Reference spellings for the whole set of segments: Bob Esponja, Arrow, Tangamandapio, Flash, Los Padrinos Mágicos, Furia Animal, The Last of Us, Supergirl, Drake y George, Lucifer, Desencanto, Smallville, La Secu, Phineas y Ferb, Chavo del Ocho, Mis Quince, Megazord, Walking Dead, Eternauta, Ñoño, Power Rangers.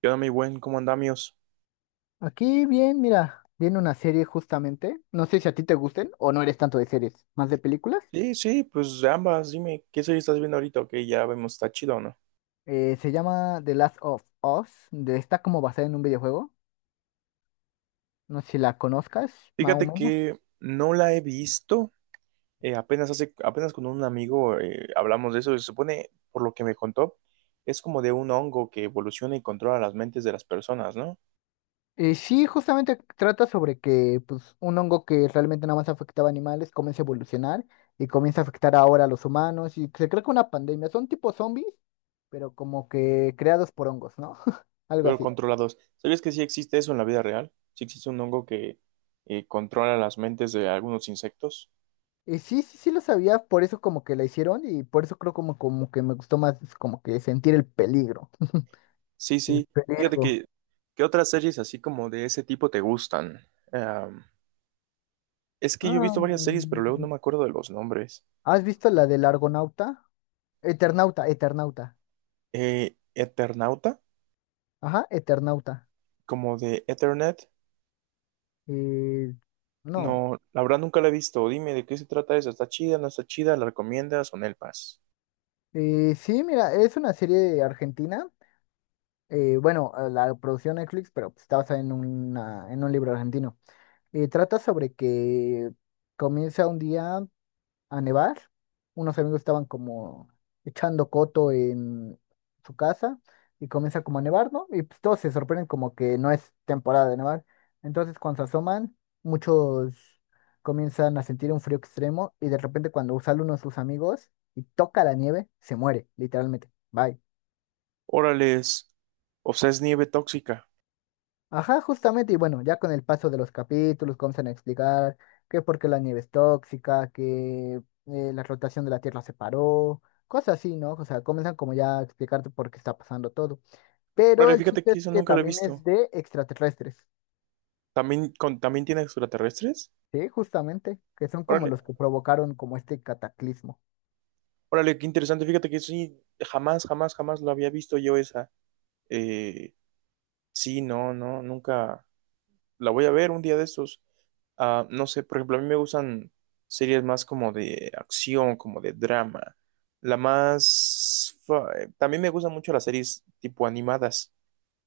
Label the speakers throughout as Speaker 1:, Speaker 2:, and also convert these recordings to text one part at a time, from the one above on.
Speaker 1: ¿Qué onda, mi buen? ¿Cómo andamios?
Speaker 2: Aquí bien, mira, viene una serie justamente. No sé si a ti te gusten o no eres tanto de series, más de películas.
Speaker 1: Sí, pues ambas, dime, ¿qué serie estás viendo ahorita? Ok, ya vemos, está chido, ¿o no?
Speaker 2: Se llama The Last of Us. Está como basada en un videojuego. No sé si la conozcas, más o
Speaker 1: Fíjate
Speaker 2: menos.
Speaker 1: que no la he visto. Apenas hace, apenas con un amigo hablamos de eso, y se supone, por lo que me contó, es como de un hongo que evoluciona y controla las mentes de las personas, ¿no?
Speaker 2: Sí, justamente trata sobre que, pues, un hongo que realmente nada más afectaba a animales comienza a evolucionar y comienza a afectar ahora a los humanos y se cree que una pandemia. Son tipo zombies, pero como que creados por hongos, ¿no? Algo
Speaker 1: Pero
Speaker 2: así.
Speaker 1: controlados. ¿Sabías que sí existe eso en la vida real? Sí existe un hongo que controla las mentes de algunos insectos.
Speaker 2: Y sí, sí, sí lo sabía, por eso como que la hicieron y por eso creo como, como que me gustó más como que sentir el peligro.
Speaker 1: Sí, sí, fíjate
Speaker 2: Peligro.
Speaker 1: que, ¿qué otras series así como de ese tipo te gustan? Es que yo he
Speaker 2: Ah,
Speaker 1: visto varias series, pero luego no me acuerdo de los nombres.
Speaker 2: ¿has visto la del Argonauta? Eternauta, Eternauta.
Speaker 1: Eternauta,
Speaker 2: Ajá, Eternauta.
Speaker 1: como de Ethernet.
Speaker 2: Eh, no.
Speaker 1: No, la verdad nunca la he visto. Dime de qué se trata eso. ¿Está chida? ¿No está chida? ¿La recomiendas o no el pas?
Speaker 2: Sí, mira, es una serie de argentina. Bueno, la producción Netflix, pero, pues, está basada en, una, en un libro argentino. Trata sobre que comienza un día a nevar. Unos amigos estaban como echando coto en su casa y comienza como a nevar, ¿no? Y pues todos se sorprenden como que no es temporada de nevar. Entonces cuando se asoman, muchos comienzan a sentir un frío extremo y de repente cuando sale uno de sus amigos y toca la nieve, se muere, literalmente. Bye.
Speaker 1: Órales. O sea, es nieve tóxica.
Speaker 2: Ajá, justamente, y bueno, ya con el paso de los capítulos comienzan a explicar que por qué la nieve es tóxica, que la rotación de la Tierra se paró, cosas así, ¿no? O sea, comienzan como ya a explicarte por qué está pasando todo. Pero
Speaker 1: Órale,
Speaker 2: el
Speaker 1: fíjate
Speaker 2: chiste
Speaker 1: que
Speaker 2: es
Speaker 1: eso
Speaker 2: que
Speaker 1: nunca lo he
Speaker 2: también es
Speaker 1: visto.
Speaker 2: de extraterrestres,
Speaker 1: ¿También, también tiene extraterrestres?
Speaker 2: ¿sí? Justamente, que son como
Speaker 1: Órale,
Speaker 2: los que provocaron como este cataclismo.
Speaker 1: órale, qué interesante. Fíjate que sí, jamás, jamás, jamás lo había visto yo esa. Eh, sí, no, nunca la voy a ver un día de estos. Ah, no sé, por ejemplo, a mí me gustan series más como de acción, como de drama. La más... fa- También me gustan mucho las series tipo animadas.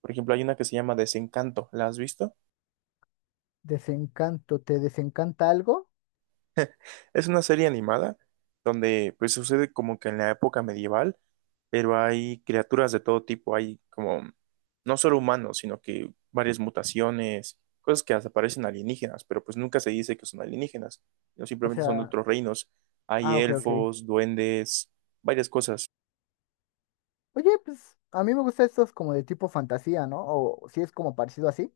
Speaker 1: Por ejemplo, hay una que se llama Desencanto. ¿La has visto?
Speaker 2: Desencanto, ¿te desencanta algo?
Speaker 1: Es una serie animada donde pues sucede como que en la época medieval, pero hay criaturas de todo tipo, hay como no solo humanos, sino que varias mutaciones, cosas que hasta parecen alienígenas, pero pues nunca se dice que son alienígenas, no
Speaker 2: O
Speaker 1: simplemente son de
Speaker 2: sea,
Speaker 1: otros reinos. Hay
Speaker 2: ah, ok, ok.
Speaker 1: elfos, duendes, varias cosas.
Speaker 2: Oye, pues a mí me gustan estos como de tipo fantasía, ¿no? O si es como parecido así.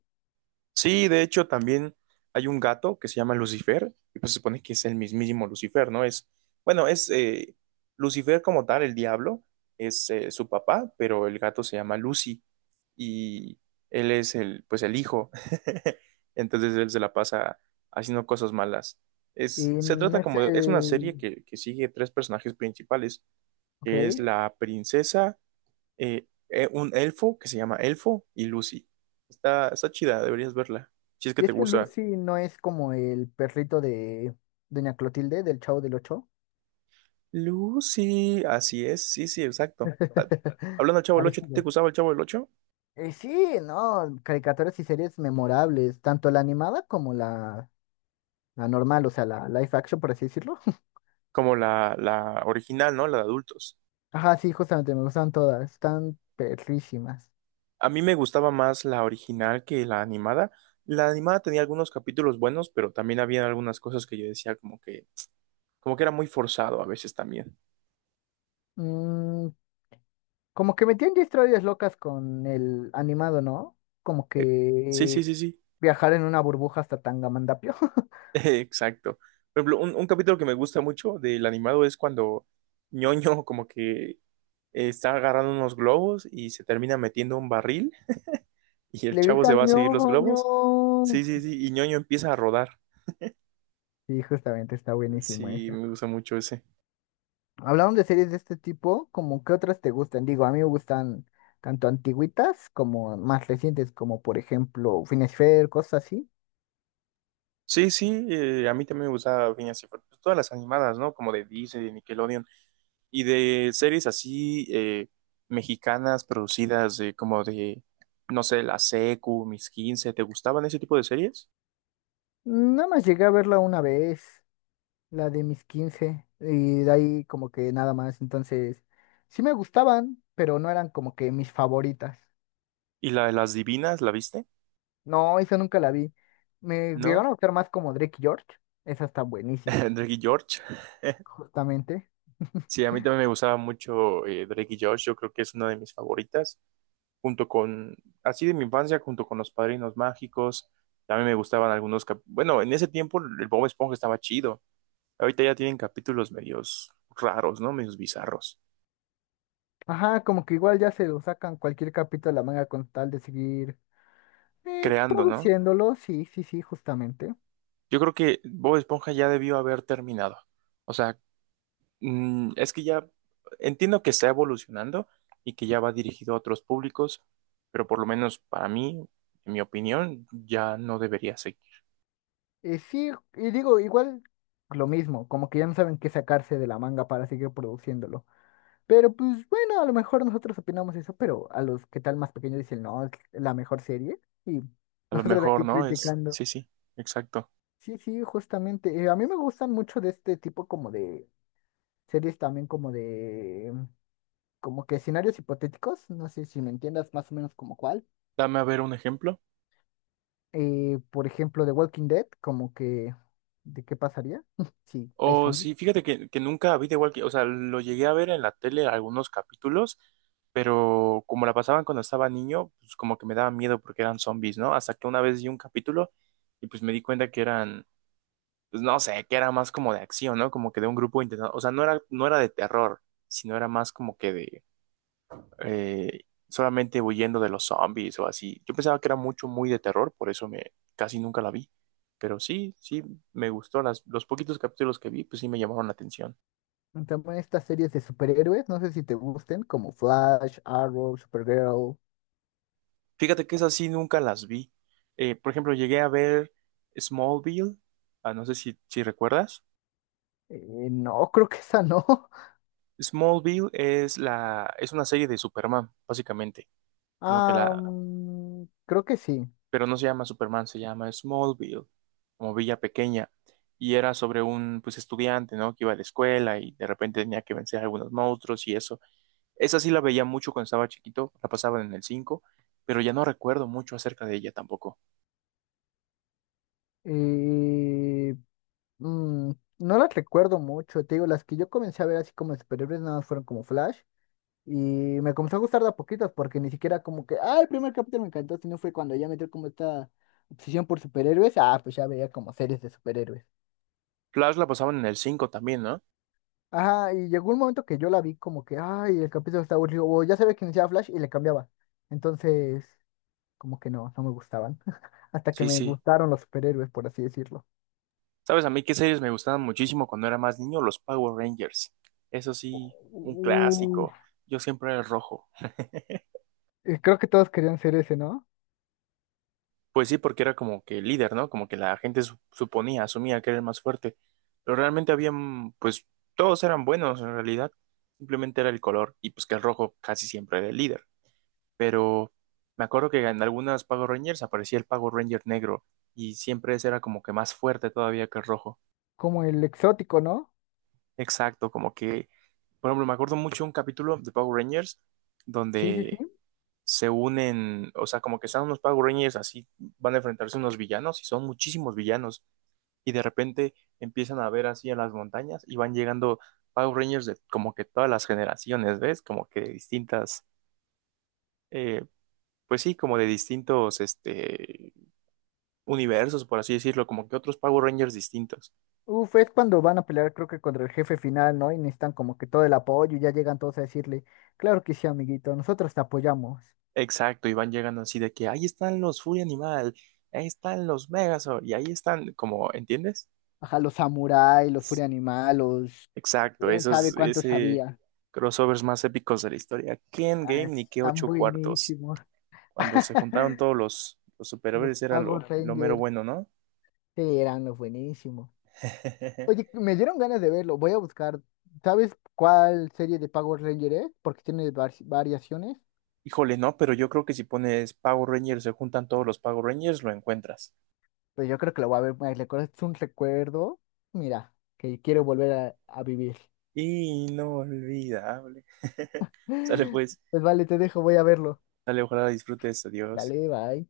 Speaker 1: Sí, de hecho también hay un gato que se llama Lucifer, y pues se supone que es el mismísimo Lucifer, ¿no? Es, bueno, es Lucifer como tal, el diablo, es su papá, pero el gato se llama Lucy, y él es el, pues el hijo, entonces él se la pasa haciendo cosas malas.
Speaker 2: Y
Speaker 1: Se
Speaker 2: no
Speaker 1: trata
Speaker 2: es
Speaker 1: es una serie
Speaker 2: el...
Speaker 1: que sigue tres personajes principales,
Speaker 2: Ok.
Speaker 1: que es la princesa, un elfo que se llama Elfo y Lucy. Está chida, deberías verla. Si es que
Speaker 2: Y
Speaker 1: te
Speaker 2: este
Speaker 1: gusta.
Speaker 2: Lucy no es como el perrito de Doña Clotilde, del Chavo del Ocho.
Speaker 1: Lucy, así es, sí, sí, exacto. Ah, hablando del Chavo del Ocho, ¿te
Speaker 2: Parecido.
Speaker 1: gustaba el Chavo del Ocho?
Speaker 2: Sí, no, caricaturas y series memorables, tanto la animada como la normal, o sea, la live action, por así decirlo.
Speaker 1: Como la original, ¿no? La de adultos.
Speaker 2: Ajá, sí, justamente, me gustan todas, están perrísimas.
Speaker 1: A mí me gustaba más la original que la animada. La animada tenía algunos capítulos buenos, pero también había algunas cosas que yo decía como que era muy forzado a veces también.
Speaker 2: Mm, como que metían ya historias locas con el animado, ¿no? Como
Speaker 1: Eh,
Speaker 2: que
Speaker 1: sí.
Speaker 2: viajar en una burbuja hasta Tangamandapio.
Speaker 1: Exacto. Por ejemplo, un capítulo que me gusta mucho del animado es cuando Ñoño como que está agarrando unos globos y se termina metiendo un barril y el
Speaker 2: Le
Speaker 1: chavo se
Speaker 2: gritan
Speaker 1: va a seguir los
Speaker 2: ñojo, ño.
Speaker 1: globos. Sí, y Ñoño empieza a rodar.
Speaker 2: Sí, justamente está buenísimo
Speaker 1: Sí,
Speaker 2: esa.
Speaker 1: me gusta mucho ese.
Speaker 2: Hablando de series de este tipo, ¿como qué otras te gustan? Digo, a mí me gustan tanto antiguitas como más recientes, como por ejemplo finesfer, cosas así.
Speaker 1: Sí, sí, a mí también me gusta Phineas y Ferb. Pues todas las animadas, ¿no? Como de Disney, de Nickelodeon y de series así mexicanas producidas de, como de, no sé, La Secu, Mis Quince. ¿Te gustaban ese tipo de series?
Speaker 2: Nada más llegué a verla una vez, la de mis 15 y de ahí como que nada más. Entonces, sí me gustaban, pero no eran como que mis favoritas.
Speaker 1: ¿Y la de las divinas, la viste?
Speaker 2: No, esa nunca la vi. Me llegaron
Speaker 1: ¿No?
Speaker 2: a gustar más como Drake y George. Esa está buenísima,
Speaker 1: Drake y George.
Speaker 2: justamente.
Speaker 1: Sí, a mí también me gustaba mucho Drake y George. Yo creo que es una de mis favoritas. Junto con, así de mi infancia, junto con Los Padrinos Mágicos. También me gustaban algunos cap- Bueno, en ese tiempo el Bob Esponja estaba chido. Ahorita ya tienen capítulos medios raros, ¿no? Medios bizarros.
Speaker 2: Ajá, como que igual ya se lo sacan cualquier capítulo de la manga con tal de seguir
Speaker 1: Creando, ¿no?
Speaker 2: produciéndolo, sí, sí, sí, justamente.
Speaker 1: Yo creo que Bob Esponja ya debió haber terminado. O sea, es que ya entiendo que está evolucionando y que ya va dirigido a otros públicos, pero por lo menos para mí, en mi opinión, ya no debería seguir.
Speaker 2: Sí, y digo, igual lo mismo, como que ya no saben qué sacarse de la manga para seguir produciéndolo. Pero pues bueno, a lo mejor nosotros opinamos eso, pero a los que tal más pequeños dicen, no, es la mejor serie. Y
Speaker 1: A lo
Speaker 2: nosotros de
Speaker 1: mejor,
Speaker 2: aquí
Speaker 1: ¿no? Es,
Speaker 2: criticando.
Speaker 1: sí, sí, exacto.
Speaker 2: Sí, sí, justamente. A mí me gustan mucho de este tipo como de series también como de... como que escenarios hipotéticos, no sé si me entiendas más o menos como cuál.
Speaker 1: Dame a ver un ejemplo.
Speaker 2: Por ejemplo, de Walking Dead, como que, ¿de qué pasaría si hay
Speaker 1: O
Speaker 2: zombies?
Speaker 1: sí, que nunca vi de igual que, o sea, lo llegué a ver en la tele algunos capítulos, pero como la pasaban cuando estaba niño, pues como que me daba miedo porque eran zombies, ¿no? Hasta que una vez vi un capítulo y pues me di cuenta que eran pues no sé, que era más como de acción, ¿no? Como que de un grupo intentando, o sea, no era de terror, sino era más como que de eh, solamente huyendo de los zombies o así. Yo pensaba que era mucho, muy de terror, por eso me casi nunca la vi. Pero sí, sí, me gustó. Las, los poquitos capítulos que vi, pues sí me llamaron la atención.
Speaker 2: También estas series de superhéroes, no sé si te gusten, como Flash, Arrow, Supergirl.
Speaker 1: Fíjate que esas sí nunca las vi. Por ejemplo, llegué a ver Smallville, ah, no sé si recuerdas.
Speaker 2: No, creo que esa no.
Speaker 1: Smallville es una serie de Superman, básicamente. Como que
Speaker 2: Ah,
Speaker 1: la,
Speaker 2: mm, creo que sí.
Speaker 1: pero no se llama Superman, se llama Smallville, como Villa Pequeña, y era sobre un pues estudiante, ¿no? Que iba a la escuela y de repente tenía que vencer a algunos monstruos y eso. Esa sí la veía mucho cuando estaba chiquito, la pasaban en el 5, pero ya no recuerdo mucho acerca de ella tampoco.
Speaker 2: Eh, mm, no las recuerdo mucho, te digo, las que yo comencé a ver así como de superhéroes nada más fueron como Flash. Y me comenzó a gustar de a poquitos porque ni siquiera como que, ah, el primer capítulo me encantó, sino fue cuando ya metió como esta obsesión por superhéroes, ah, pues ya veía como series de superhéroes.
Speaker 1: Flash la pasaban en el 5 también, ¿no?
Speaker 2: Ajá, y llegó un momento que yo la vi como que, ay, el capítulo está aburrido, o ya sabía que iniciaba Flash y le cambiaba. Entonces, como que no, no me gustaban. Hasta que
Speaker 1: Sí,
Speaker 2: me
Speaker 1: sí.
Speaker 2: gustaron los superhéroes, por así decirlo.
Speaker 1: ¿Sabes a mí qué series me gustaban muchísimo cuando era más niño? Los Power Rangers. Eso sí, un
Speaker 2: Uh,
Speaker 1: clásico. Yo siempre era el rojo.
Speaker 2: Creo que todos querían ser ese, ¿no?
Speaker 1: Pues sí, porque era como que el líder, ¿no? Como que la gente suponía, asumía que era el más fuerte. Pero realmente habían, pues todos eran buenos en realidad. Simplemente era el color y pues que el rojo casi siempre era el líder. Pero me acuerdo que en algunas Power Rangers aparecía el Power Ranger negro y siempre ese era como que más fuerte todavía que el rojo.
Speaker 2: Como el exótico, ¿no?
Speaker 1: Exacto, como que, por ejemplo, me acuerdo mucho un capítulo de Power Rangers
Speaker 2: Sí, sí, sí.
Speaker 1: donde se unen, o sea, como que están unos Power Rangers así, van a enfrentarse a unos villanos y son muchísimos villanos y de repente empiezan a ver así en las montañas y van llegando Power Rangers de como que todas las generaciones, ¿ves? Como que de distintas, eh, pues sí, como de distintos este, universos, por así decirlo, como que otros Power Rangers distintos.
Speaker 2: Uf, es cuando van a pelear, creo que contra el jefe final, ¿no? Y necesitan como que todo el apoyo y ya llegan todos a decirle, claro que sí, amiguito, nosotros te apoyamos.
Speaker 1: Exacto, y van llegando así de que ahí están los Furia Animal, ahí están los Megazord y ahí están, como, ¿entiendes?
Speaker 2: Ajá, los samuráis, los furia animal, los...
Speaker 1: Exacto,
Speaker 2: ¿Quién sabe
Speaker 1: esos,
Speaker 2: cuántos
Speaker 1: ese
Speaker 2: había?
Speaker 1: crossovers más épicos de la historia. ¿Qué
Speaker 2: Ah,
Speaker 1: Endgame ni qué
Speaker 2: están
Speaker 1: ocho cuartos?
Speaker 2: buenísimos.
Speaker 1: Cuando se juntaron todos los
Speaker 2: Los
Speaker 1: superhéroes era
Speaker 2: power
Speaker 1: lo mero
Speaker 2: Rangers.
Speaker 1: bueno, ¿no?
Speaker 2: Sí, eran los buenísimos. Oye, me dieron ganas de verlo. Voy a buscar. ¿Sabes cuál serie de Power Ranger es? Porque tiene variaciones.
Speaker 1: Híjole, no, pero yo creo que si pones Power Rangers, se juntan todos los Power Rangers, lo encuentras.
Speaker 2: Pues yo creo que lo voy a ver. Es un recuerdo. Mira, que quiero volver a vivir.
Speaker 1: Inolvidable. Sale pues,
Speaker 2: Pues vale, te dejo, voy a verlo.
Speaker 1: sale, ojalá disfrutes, adiós.
Speaker 2: Dale, bye.